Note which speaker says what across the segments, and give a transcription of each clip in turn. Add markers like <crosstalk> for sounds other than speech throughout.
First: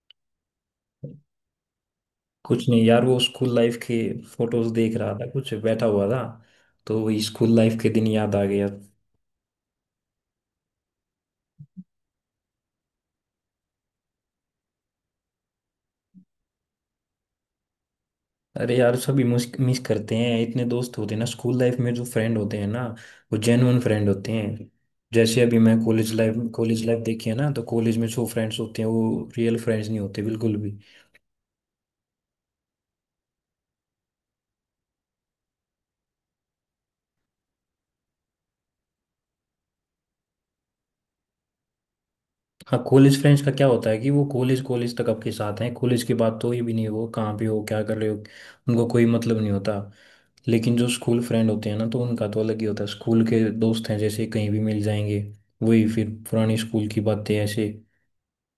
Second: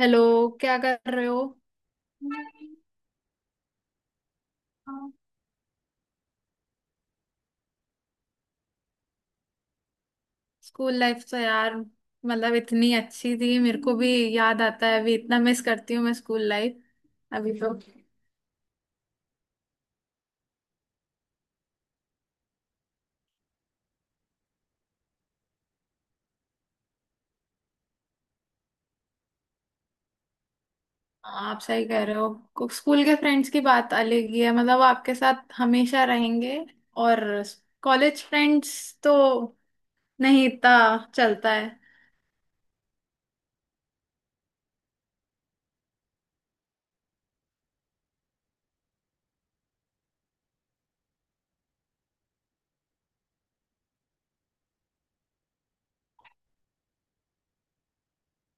Speaker 1: Hello, क्या कर रहे हो।
Speaker 2: कुछ नहीं यार, वो स्कूल लाइफ के फोटोज देख रहा था, कुछ बैठा हुआ था तो वही स्कूल लाइफ के दिन याद आ गया।
Speaker 1: स्कूल लाइफ तो यार मतलब इतनी अच्छी थी, मेरे को भी याद आता है। अभी इतना मिस करती हूँ मैं स्कूल लाइफ अभी तो।
Speaker 2: अरे यार सभी मिस करते हैं, इतने दोस्त होते हैं ना स्कूल लाइफ में। जो फ्रेंड होते हैं ना वो जेन्युइन फ्रेंड होते हैं। जैसे अभी मैं कॉलेज लाइफ देखी है ना, तो कॉलेज में जो फ्रेंड्स होते हैं वो रियल फ्रेंड्स नहीं होते बिल्कुल भी।
Speaker 1: हाँ, आप सही कह रहे हो, स्कूल के फ्रेंड्स की बात अलग ही है, मतलब आपके साथ हमेशा रहेंगे। और कॉलेज फ्रेंड्स तो नहीं इतना चलता है।
Speaker 2: हाँ, कॉलेज फ्रेंड्स का क्या होता है कि वो कॉलेज कॉलेज तक आपके साथ हैं। कॉलेज के बाद तो ये भी नहीं हो कहाँ पे हो क्या कर रहे हो, उनको कोई मतलब नहीं होता। लेकिन जो स्कूल फ्रेंड होते हैं ना तो उनका तो अलग ही होता है। स्कूल के दोस्त हैं जैसे कहीं भी मिल जाएंगे, वही फिर पुरानी स्कूल की बातें ऐसे।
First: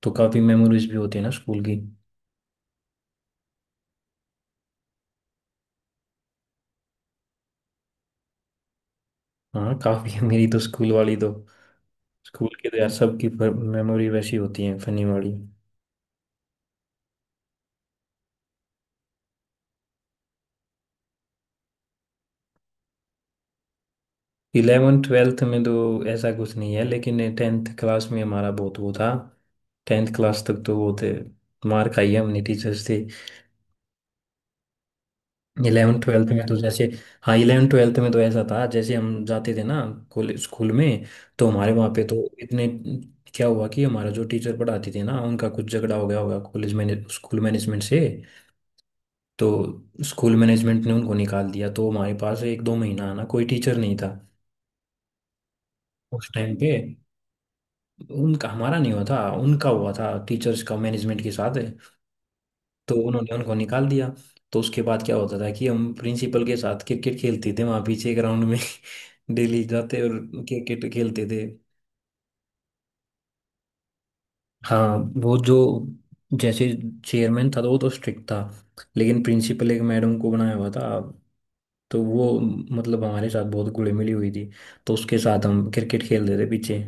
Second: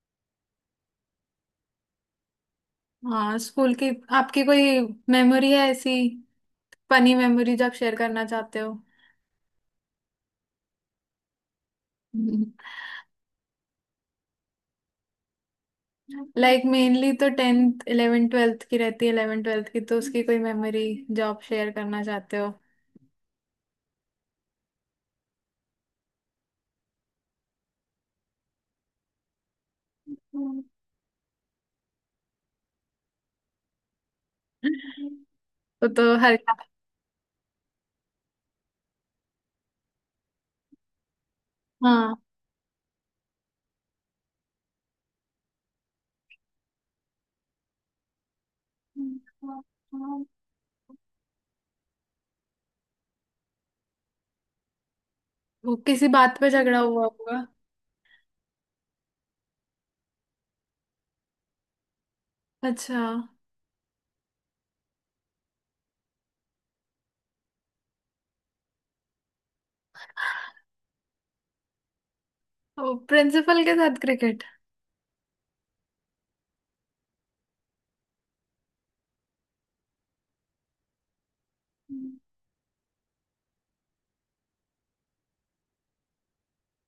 Speaker 2: तो काफ़ी मेमोरीज भी होती है ना स्कूल की।
Speaker 1: हाँ, स्कूल की आपकी कोई मेमोरी है ऐसी, फनी मेमोरी जो आप शेयर करना चाहते हो।
Speaker 2: हाँ काफ़ी है, मेरी तो स्कूल वाली तो, स्कूल के तो यार सबकी मेमोरी वैसी होती है, फनी वाली।
Speaker 1: लाइक मेनली तो टेंथ इलेवेंथ ट्वेल्थ की रहती है, इलेवेंथ ट्वेल्थ की तो उसकी कोई मेमोरी जो आप शेयर करना चाहते हो।
Speaker 2: इलेवन ट्वेल्थ में तो ऐसा कुछ नहीं है, लेकिन टेंथ क्लास में हमारा बहुत वो था। टेंथ क्लास तक तो वो थे, मार खाई है हमने टीचर्स से।
Speaker 1: तो
Speaker 2: इलेवन
Speaker 1: तो
Speaker 2: ट्वेल्थ
Speaker 1: हर।
Speaker 2: में तो जैसे, हाँ इलेवन ट्वेल्थ में तो ऐसा था जैसे हम जाते थे ना कॉलेज स्कूल में। तो हमारे वहाँ पे
Speaker 1: हाँ,
Speaker 2: तो इतने, क्या हुआ कि हमारा जो टीचर पढ़ाती थी ना उनका कुछ झगड़ा हो गया होगा कॉलेज मैने स्कूल मैनेजमेंट से। तो स्कूल मैनेजमेंट ने उनको निकाल दिया तो हमारे पास एक दो महीना ना कोई टीचर नहीं था।
Speaker 1: वो किसी
Speaker 2: उस
Speaker 1: बात पे
Speaker 2: टाइम पे
Speaker 1: झगड़ा हुआ होगा।
Speaker 2: उनका हमारा नहीं हुआ था, उनका हुआ था टीचर्स का मैनेजमेंट के साथ। तो
Speaker 1: अच्छा,
Speaker 2: उन्होंने उनको निकाल दिया। तो उसके बाद क्या होता था कि हम प्रिंसिपल के साथ क्रिकेट खेलते थे वहाँ पीछे ग्राउंड में। <laughs> डेली जाते और क्रिकेट खेलते थे।
Speaker 1: वो प्रिंसिपल के साथ क्रिकेट।
Speaker 2: हाँ, वो जो जैसे चेयरमैन था तो वो तो स्ट्रिक्ट था। लेकिन प्रिंसिपल एक मैडम को बनाया हुआ था, तो वो मतलब हमारे साथ बहुत घुली मिली हुई थी। तो उसके साथ हम क्रिकेट खेलते थे पीछे।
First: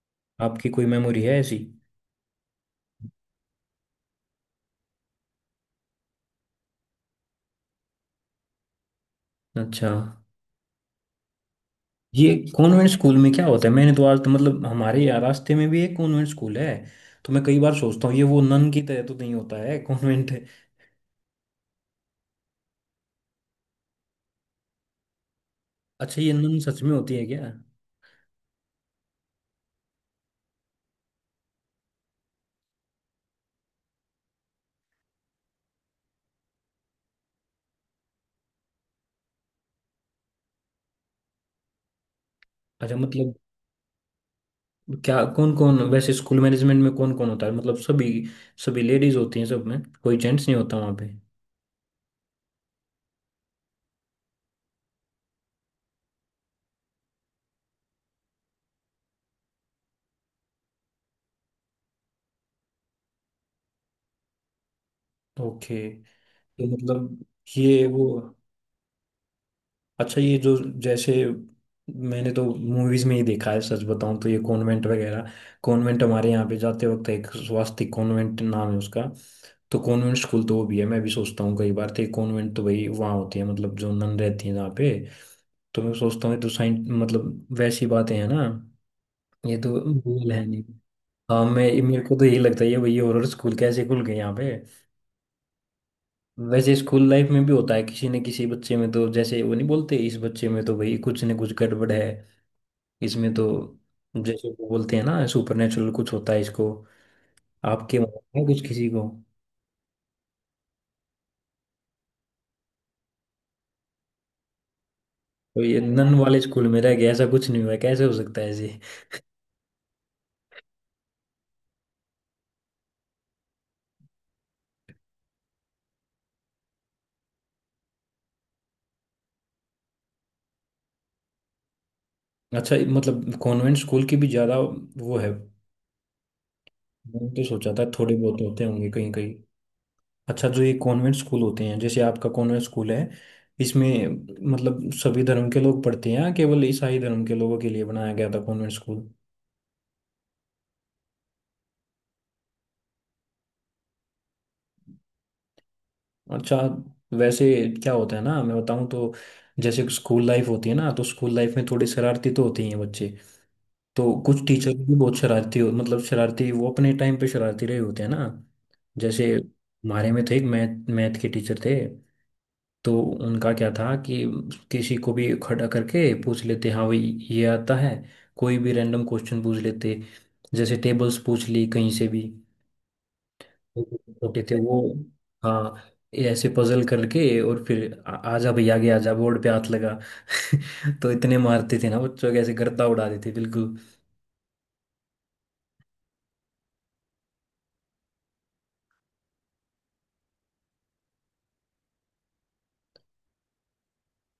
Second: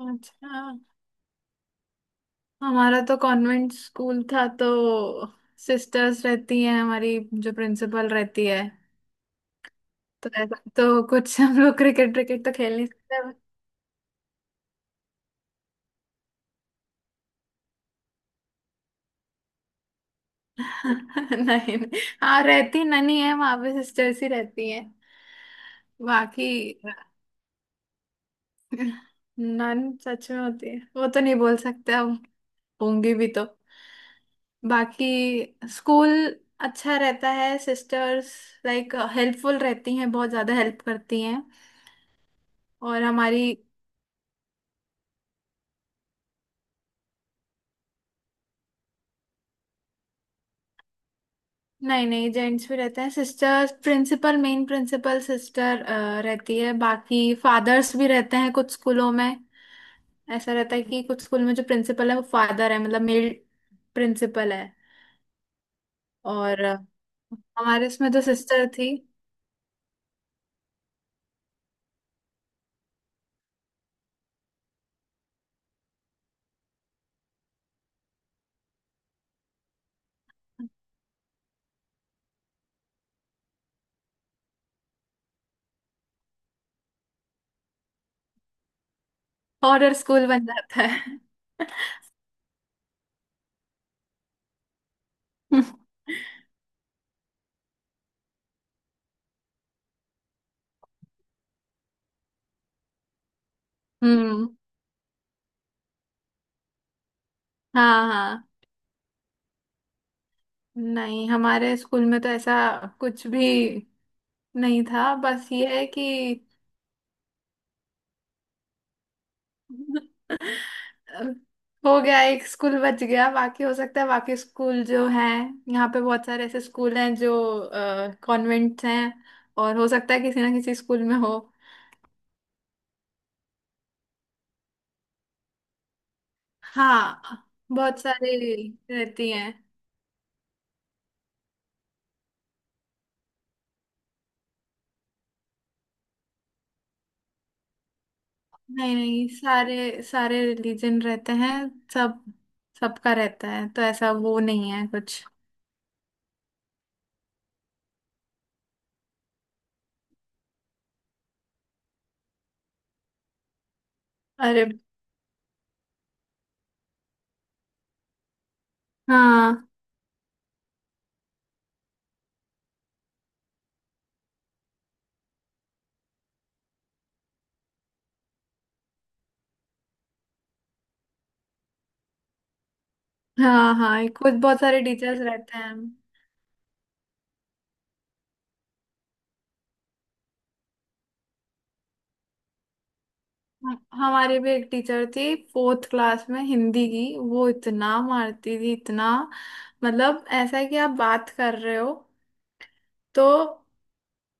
Speaker 1: अच्छा,
Speaker 2: आपकी कोई मेमोरी है ऐसी?
Speaker 1: हमारा तो कॉन्वेंट स्कूल था, तो सिस्टर्स रहती हैं हमारी, जो प्रिंसिपल रहती है।
Speaker 2: अच्छा,
Speaker 1: तो ऐसा तो कुछ हम लोग क्रिकेट
Speaker 2: ये
Speaker 1: क्रिकेट तो खेल नहीं
Speaker 2: कॉन्वेंट स्कूल
Speaker 1: सकते।
Speaker 2: में क्या होता है? मैंने तो आज तो, मतलब हमारे यहाँ रास्ते में भी एक कॉन्वेंट स्कूल है, तो मैं कई बार सोचता हूँ ये वो नन की तरह तो नहीं होता है कॉन्वेंट?
Speaker 1: <laughs> नहीं। नहीं। हाँ, रहती ननी है वहां पे, सिस्टर्स ही रहती हैं
Speaker 2: अच्छा, ये
Speaker 1: बाकी।
Speaker 2: नन सच में होती है क्या?
Speaker 1: नन सच में होती है वो तो नहीं बोल सकते अब, होंगी भी तो। बाकी स्कूल अच्छा रहता है, सिस्टर्स लाइक हेल्पफुल रहती हैं, बहुत ज़्यादा हेल्प करती हैं।
Speaker 2: अच्छा
Speaker 1: और
Speaker 2: मतलब,
Speaker 1: हमारी।
Speaker 2: क्या कौन कौन, वैसे स्कूल मैनेजमेंट में कौन कौन होता है? मतलब सभी सभी लेडीज होती हैं, सब में कोई जेंट्स नहीं होता वहाँ पे?
Speaker 1: नहीं नहीं, जेंट्स भी रहते हैं। Sisters principal, main principal sister रहती है, बाकी फादर्स भी रहते हैं कुछ स्कूलों में। ऐसा रहता है कि कुछ स्कूल में जो प्रिंसिपल है वो फादर है, मतलब मेल प्रिंसिपल है।
Speaker 2: ओके। तो
Speaker 1: और
Speaker 2: मतलब ये
Speaker 1: हमारे
Speaker 2: वो,
Speaker 1: इसमें जो सिस्टर थी।
Speaker 2: अच्छा ये जो जैसे, मैंने तो मूवीज में ही देखा है सच बताऊं तो, ये कॉन्वेंट वगैरह। कॉन्वेंट, हमारे यहाँ पे जाते वक्त एक स्वास्तिक कॉन्वेंट नाम है उसका, तो कॉन्वेंट स्कूल तो वो भी है। मैं भी सोचता हूँ कई बार तो ये कॉन्वेंट तो भाई वहाँ होती है, मतलब जो नन रहती है जहाँ पे। तो मैं सोचता हूँ ये तो साइंस, मतलब वैसी बातें हैं ना, ये तो
Speaker 1: हॉरर स्कूल
Speaker 2: रियल है
Speaker 1: बन
Speaker 2: नहीं।
Speaker 1: जाता है।
Speaker 2: हाँ, मैं,
Speaker 1: <laughs>
Speaker 2: मेरे को तो यही लगता है ये भाई हॉरर स्कूल कैसे खुल गए यहाँ पे। वैसे स्कूल लाइफ में भी होता है किसी न किसी बच्चे में, तो जैसे वो नहीं बोलते इस बच्चे में तो भाई कुछ न कुछ गड़बड़ है इसमें तो, जैसे
Speaker 1: हम्म।
Speaker 2: वो बोलते हैं ना सुपर नेचुरल कुछ होता है इसको। आपके
Speaker 1: हाँ,
Speaker 2: में है
Speaker 1: हाँ।
Speaker 2: कुछ किसी को?
Speaker 1: नहीं, हमारे स्कूल में तो ऐसा कुछ भी नहीं था, बस
Speaker 2: तो
Speaker 1: ये
Speaker 2: ये
Speaker 1: है कि
Speaker 2: नन वाले स्कूल में रह गया, ऐसा कुछ नहीं हुआ? कैसे हो सकता है ऐसे?
Speaker 1: <laughs> हो गया, एक स्कूल बच गया। बाकी हो सकता है बाकी स्कूल जो है, यहाँ पे बहुत सारे ऐसे स्कूल हैं जो कॉन्वेंट्स हैं, और हो सकता है किसी ना किसी स्कूल में हो।
Speaker 2: अच्छा मतलब कॉन्वेंट स्कूल की भी ज़्यादा वो है, मैंने तो
Speaker 1: हाँ,
Speaker 2: सोचा था
Speaker 1: बहुत
Speaker 2: थोड़े
Speaker 1: सारे
Speaker 2: बहुत होते होंगे
Speaker 1: रहती
Speaker 2: कहीं।
Speaker 1: हैं।
Speaker 2: अच्छा जो ये कॉन्वेंट स्कूल होते हैं जैसे आपका कॉन्वेंट स्कूल है, इसमें मतलब सभी धर्म के लोग पढ़ते हैं, या केवल ईसाई धर्म के लोगों के लिए बनाया गया था कॉन्वेंट
Speaker 1: नहीं
Speaker 2: स्कूल?
Speaker 1: नहीं, सारे सारे रिलीजन रहते हैं। सब सबका रहता है, तो ऐसा वो नहीं है कुछ।
Speaker 2: अच्छा। वैसे क्या होता है ना, मैं बताऊं तो, जैसे स्कूल लाइफ होती है ना, तो स्कूल लाइफ में थोड़ी शरारती तो होती हैं बच्चे। तो कुछ
Speaker 1: अरे।
Speaker 2: टीचर भी बहुत शरारती हो, मतलब शरारती वो अपने टाइम पे शरारती रहे होते हैं ना। जैसे
Speaker 1: हाँ,
Speaker 2: हमारे में थे, एक मैथ मैथ के टीचर थे। तो उनका क्या था कि किसी को भी खड़ा करके पूछ लेते, हाँ भाई ये आता है? कोई भी रैंडम क्वेश्चन पूछ लेते, जैसे टेबल्स पूछ ली कहीं से भी।
Speaker 1: हाँ। हाँ,
Speaker 2: <laughs>
Speaker 1: कुछ
Speaker 2: होते थे
Speaker 1: बहुत
Speaker 2: वो।
Speaker 1: सारे टीचर्स रहते हैं।
Speaker 2: हाँ ये ऐसे पजल करके, और फिर आजा भैया आगे, आजा बोर्ड पे हाथ लगा। <laughs> तो इतने मारते थे ना बच्चों के, ऐसे गर्दा उड़ा देते बिल्कुल।
Speaker 1: हमारी भी एक टीचर थी फोर्थ क्लास में, हिंदी की। वो इतना मारती थी, इतना मतलब ऐसा है कि आप बात कर रहे हो, तो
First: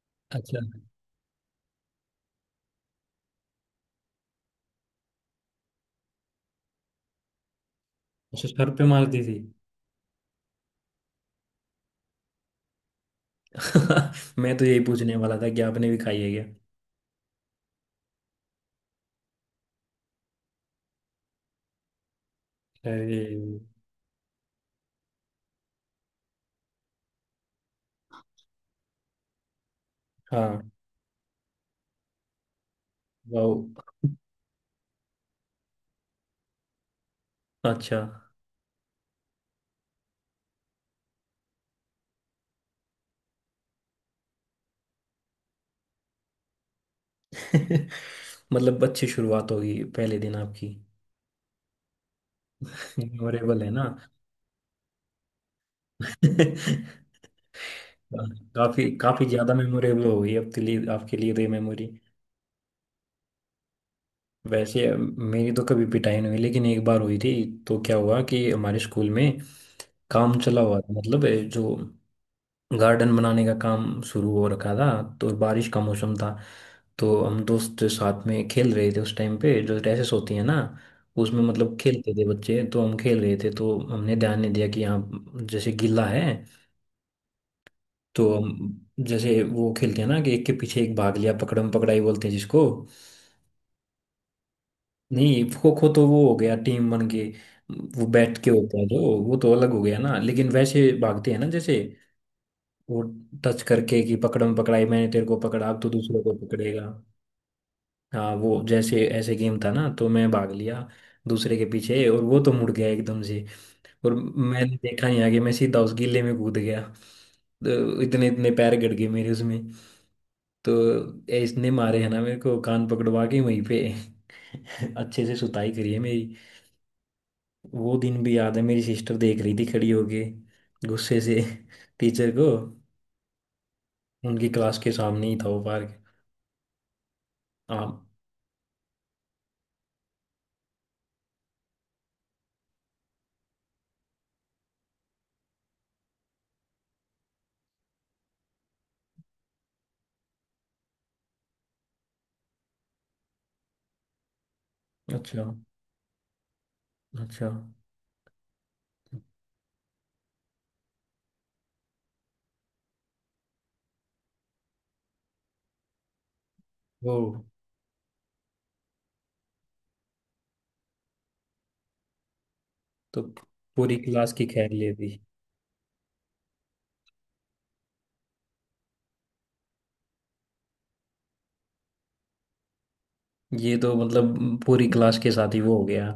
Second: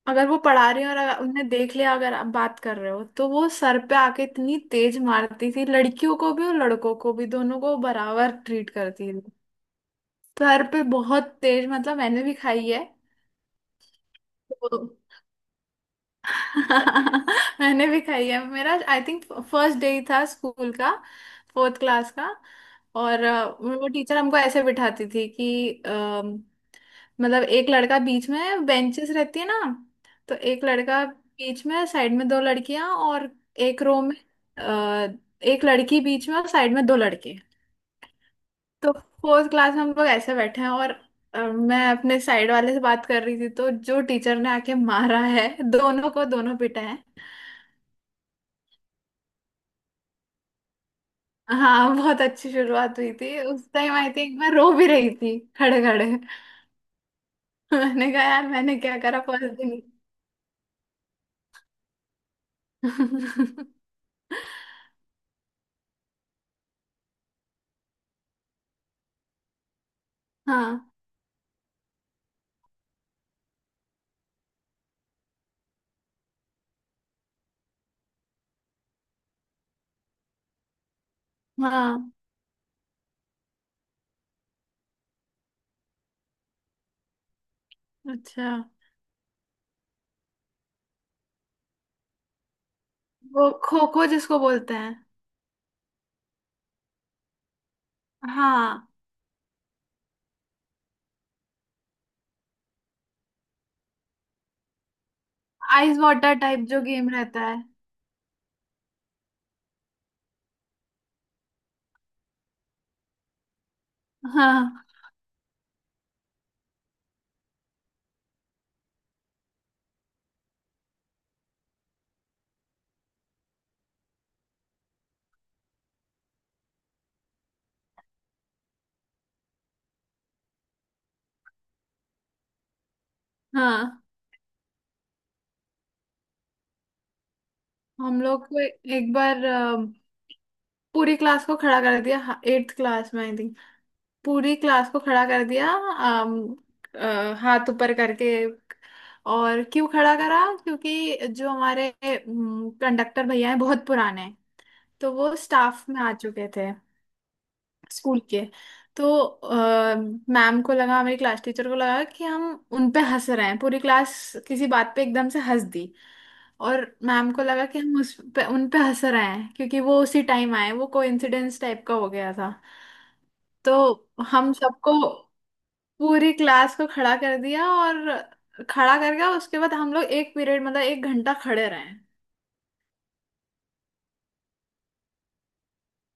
Speaker 1: अगर वो
Speaker 2: अच्छा।
Speaker 1: पढ़ा रही हो और अगर उनने देख लिया, अगर आप बात कर रहे हो, तो वो सर पे आके इतनी तेज मारती थी। लड़कियों को भी और लड़कों को भी, दोनों को बराबर
Speaker 2: अच्छा सर
Speaker 1: ट्रीट
Speaker 2: पे
Speaker 1: करती
Speaker 2: मारती
Speaker 1: थी।
Speaker 2: थी?
Speaker 1: सर पे बहुत तेज, मतलब मैंने भी खाई है
Speaker 2: <laughs> मैं तो
Speaker 1: तो।
Speaker 2: यही पूछने वाला था कि आपने भी खाई है क्या?
Speaker 1: <laughs> मैंने भी खाई है, मेरा आई थिंक फर्स्ट डे ही था स्कूल का, फोर्थ क्लास का।
Speaker 2: अरे!
Speaker 1: और वो टीचर हमको ऐसे बिठाती थी कि मतलब एक लड़का बीच में, बेंचेस रहती है ना, तो एक
Speaker 2: हाँ।
Speaker 1: लड़का बीच में, साइड में दो लड़कियां, और
Speaker 2: वाह।
Speaker 1: एक रो में अ, एक लड़की बीच में और साइड में दो लड़के।
Speaker 2: अच्छा।
Speaker 1: तो फोर्थ क्लास में हम लोग ऐसे बैठे हैं, और मैं अपने साइड वाले से बात कर रही थी, तो जो टीचर ने आके मारा है, दोनों को, दोनों पिटा है।
Speaker 2: <laughs> मतलब अच्छी शुरुआत होगी पहले दिन आपकी।
Speaker 1: हाँ, बहुत अच्छी
Speaker 2: <laughs>
Speaker 1: शुरुआत हुई थी
Speaker 2: मेमोरेबल
Speaker 1: उस
Speaker 2: है ना।
Speaker 1: टाइम। आई थिंक मैं रो भी रही थी खड़े खड़े। <laughs>
Speaker 2: <laughs>
Speaker 1: मैंने कहा यार, मैंने
Speaker 2: काफी
Speaker 1: क्या करा
Speaker 2: काफी
Speaker 1: फर्स्ट
Speaker 2: ज्यादा
Speaker 1: दिन।
Speaker 2: मेमोरेबल हो गई आपके लिए, आपके लिए तो ये मेमोरी।
Speaker 1: <laughs>
Speaker 2: वैसे मेरी तो कभी पिटाई नहीं हुई, लेकिन एक बार हुई थी। तो क्या हुआ कि हमारे स्कूल में काम चला हुआ
Speaker 1: हाँ,
Speaker 2: था, मतलब जो गार्डन बनाने का काम शुरू हो रखा था। तो बारिश का मौसम था। तो हम दोस्त साथ में खेल रहे थे उस टाइम पे, जो रेसेस होती है ना उसमें मतलब
Speaker 1: हाँ।
Speaker 2: खेलते थे बच्चे। तो हम खेल रहे थे, तो हमने ध्यान नहीं दिया कि यहाँ जैसे गिल्ला है। तो
Speaker 1: अच्छा,
Speaker 2: हम जैसे वो खेलते हैं ना कि एक के पीछे एक भाग लिया, पकड़म पकड़ाई बोलते हैं जिसको।
Speaker 1: वो खो खो जिसको बोलते हैं।
Speaker 2: नहीं खो खो तो वो हो गया टीम बन के, वो बैठ के होता है
Speaker 1: हाँ,
Speaker 2: जो, वो तो अलग हो गया ना। लेकिन वैसे भागते हैं ना जैसे, वो टच करके कि पकड़म पकड़ाई, मैंने तेरे को पकड़ा, अब तो
Speaker 1: आइस
Speaker 2: दूसरे को
Speaker 1: वाटर टाइप जो
Speaker 2: पकड़ेगा।
Speaker 1: गेम रहता है।
Speaker 2: हाँ वो जैसे ऐसे गेम था ना, तो मैं भाग लिया दूसरे के पीछे, और वो तो मुड़ गया एकदम से, और मैंने
Speaker 1: हाँ,
Speaker 2: देखा नहीं आगे, मैं सीधा उस गिल्ले में कूद गया। तो इतने इतने पैर गड़ गए मेरे उसमें। तो ये इसने मारे है ना मेरे को, कान पकड़वा के वहीं पे। <laughs> अच्छे से सुताई करी है मेरी। वो दिन भी याद है, मेरी सिस्टर देख रही थी खड़ी होके गुस्से से। <laughs> टीचर को।
Speaker 1: हाँ।
Speaker 2: उनकी क्लास के सामने ही था वो पार्क। हाँ।
Speaker 1: हम लोग को एक बार पूरी क्लास को खड़ा कर दिया। एट्थ क्लास में आई, पूरी क्लास को खड़ा कर दिया। हाथ ऊपर करके। और क्यों खड़ा करा, क्योंकि जो हमारे कंडक्टर भैया हैं, बहुत पुराने हैं, तो वो
Speaker 2: अच्छा।
Speaker 1: स्टाफ में आ चुके थे
Speaker 2: अच्छा
Speaker 1: स्कूल के। तो मैम को लगा, हमारी क्लास टीचर को लगा कि हम उन पे हंस रहे हैं, पूरी क्लास। किसी बात पे एकदम से हंस दी, और
Speaker 2: वो
Speaker 1: मैम को लगा कि हम उस पे, उन पे हंस रहे हैं, क्योंकि वो उसी टाइम आए, वो कोइंसिडेंस टाइप का हो गया था।
Speaker 2: तो
Speaker 1: तो
Speaker 2: पूरी क्लास की
Speaker 1: हम
Speaker 2: खैर ले
Speaker 1: सबको,
Speaker 2: दी।
Speaker 1: पूरी क्लास को खड़ा कर दिया, और खड़ा कर गया। उसके बाद हम लोग एक पीरियड, मतलब एक घंटा खड़े रहे।
Speaker 2: ये तो मतलब पूरी क्लास के साथ ही वो हो गया,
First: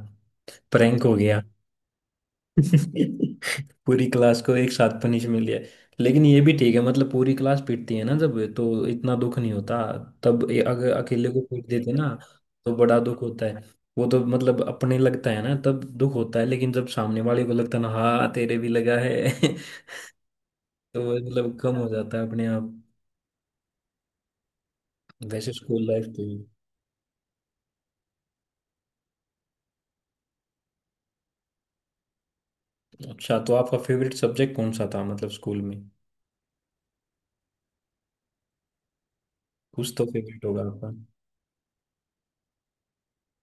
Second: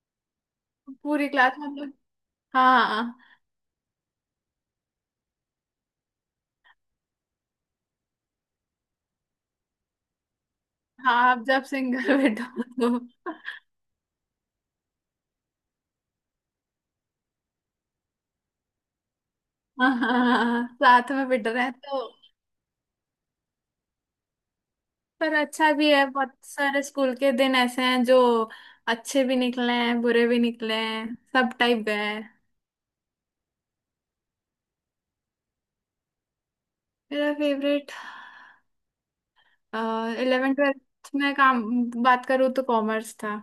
Speaker 2: प्रैंक हो
Speaker 1: पूरी
Speaker 2: गया।
Speaker 1: क्लास में हम लोग,
Speaker 2: <laughs>
Speaker 1: हाँ।
Speaker 2: पूरी क्लास को एक साथ पनिश मिल गया। लेकिन ये भी ठीक है, मतलब पूरी क्लास पीटती है ना जब, तो इतना दुख नहीं होता। तब ये अगर
Speaker 1: हाँ,
Speaker 2: अकेले को
Speaker 1: आप जब
Speaker 2: पीट देते ना,
Speaker 1: सिंगल <laughs> बैठो
Speaker 2: तो
Speaker 1: तो।
Speaker 2: बड़ा दुख होता है। वो तो मतलब अपने लगता है ना तब दुख होता है, लेकिन जब सामने वाले को लगता है ना, हाँ तेरे भी लगा है। <laughs>
Speaker 1: हाँ हाँ, हाँ, हाँ,
Speaker 2: तो
Speaker 1: साथ
Speaker 2: वो
Speaker 1: में बैठ
Speaker 2: मतलब
Speaker 1: रहे हैं
Speaker 2: कम हो
Speaker 1: तो।
Speaker 2: जाता है अपने आप।
Speaker 1: पर
Speaker 2: वैसे
Speaker 1: अच्छा
Speaker 2: स्कूल
Speaker 1: भी है,
Speaker 2: लाइफ थी।
Speaker 1: बहुत सारे स्कूल के दिन ऐसे हैं जो अच्छे भी निकले हैं, बुरे भी निकले हैं, सब टाइप गए हैं।
Speaker 2: अच्छा तो आपका फेवरेट सब्जेक्ट कौन सा था, मतलब स्कूल में?
Speaker 1: मेरा फेवरेट
Speaker 2: कुछ तो फेवरेट
Speaker 1: इलेवेंथ
Speaker 2: होगा आपका।
Speaker 1: ट्वेल्थ में काम, बात करूँ तो कॉमर्स था।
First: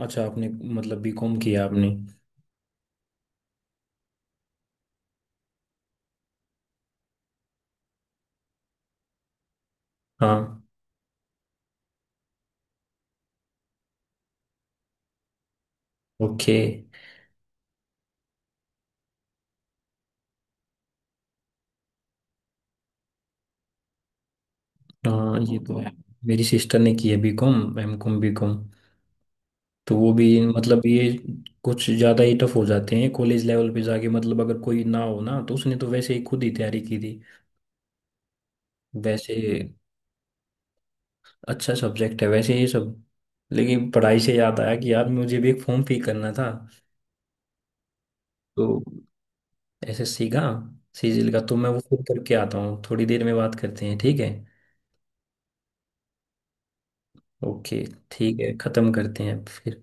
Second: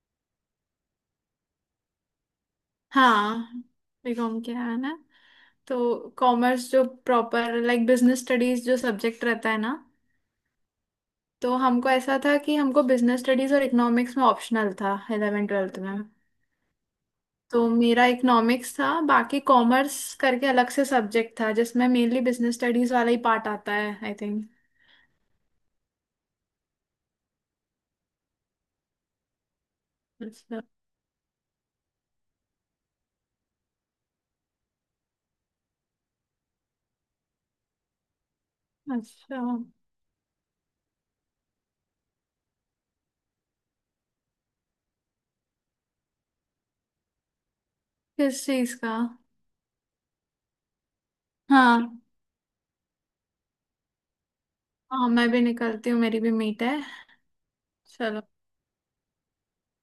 Speaker 2: अच्छा आपने, मतलब बीकॉम किया आपने?
Speaker 1: हाँ, बीकॉम किया है ना। तो कॉमर्स जो प्रॉपर लाइक बिजनेस स्टडीज जो सब्जेक्ट रहता है ना,
Speaker 2: हाँ।
Speaker 1: तो हमको ऐसा था कि हमको बिजनेस स्टडीज और इकोनॉमिक्स में ऑप्शनल था 11 ट्वेल्थ में।
Speaker 2: ओके।
Speaker 1: तो मेरा इकोनॉमिक्स था, बाकी कॉमर्स करके अलग से सब्जेक्ट था, जिसमें मेनली बिजनेस स्टडीज वाला ही पार्ट आता है आई थिंक।
Speaker 2: हाँ ये तो है, मेरी सिस्टर ने की है बीकॉम एम कॉम बीकॉम। तो वो भी
Speaker 1: अच्छा।
Speaker 2: मतलब ये कुछ ज़्यादा ही टफ हो जाते हैं कॉलेज लेवल पे जाके, मतलब अगर कोई ना हो ना, तो उसने तो वैसे ही खुद ही तैयारी की थी। वैसे
Speaker 1: अच्छा,
Speaker 2: अच्छा सब्जेक्ट है वैसे ये सब। लेकिन पढ़ाई से याद आया कि यार मुझे भी एक फॉर्म फिल करना था।
Speaker 1: किस चीज
Speaker 2: तो
Speaker 1: का।
Speaker 2: ऐसे सीगा सीजिल का, तो मैं वो
Speaker 1: हाँ।
Speaker 2: फिर करके आता हूँ, थोड़ी देर में बात करते हैं, ठीक है?
Speaker 1: हाँ, मैं भी निकलती हूँ, मेरी भी मीट है।
Speaker 2: ओके।
Speaker 1: चलो।
Speaker 2: ठीक है, ख़त्म करते हैं फिर।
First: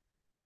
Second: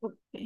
Speaker 1: ओके।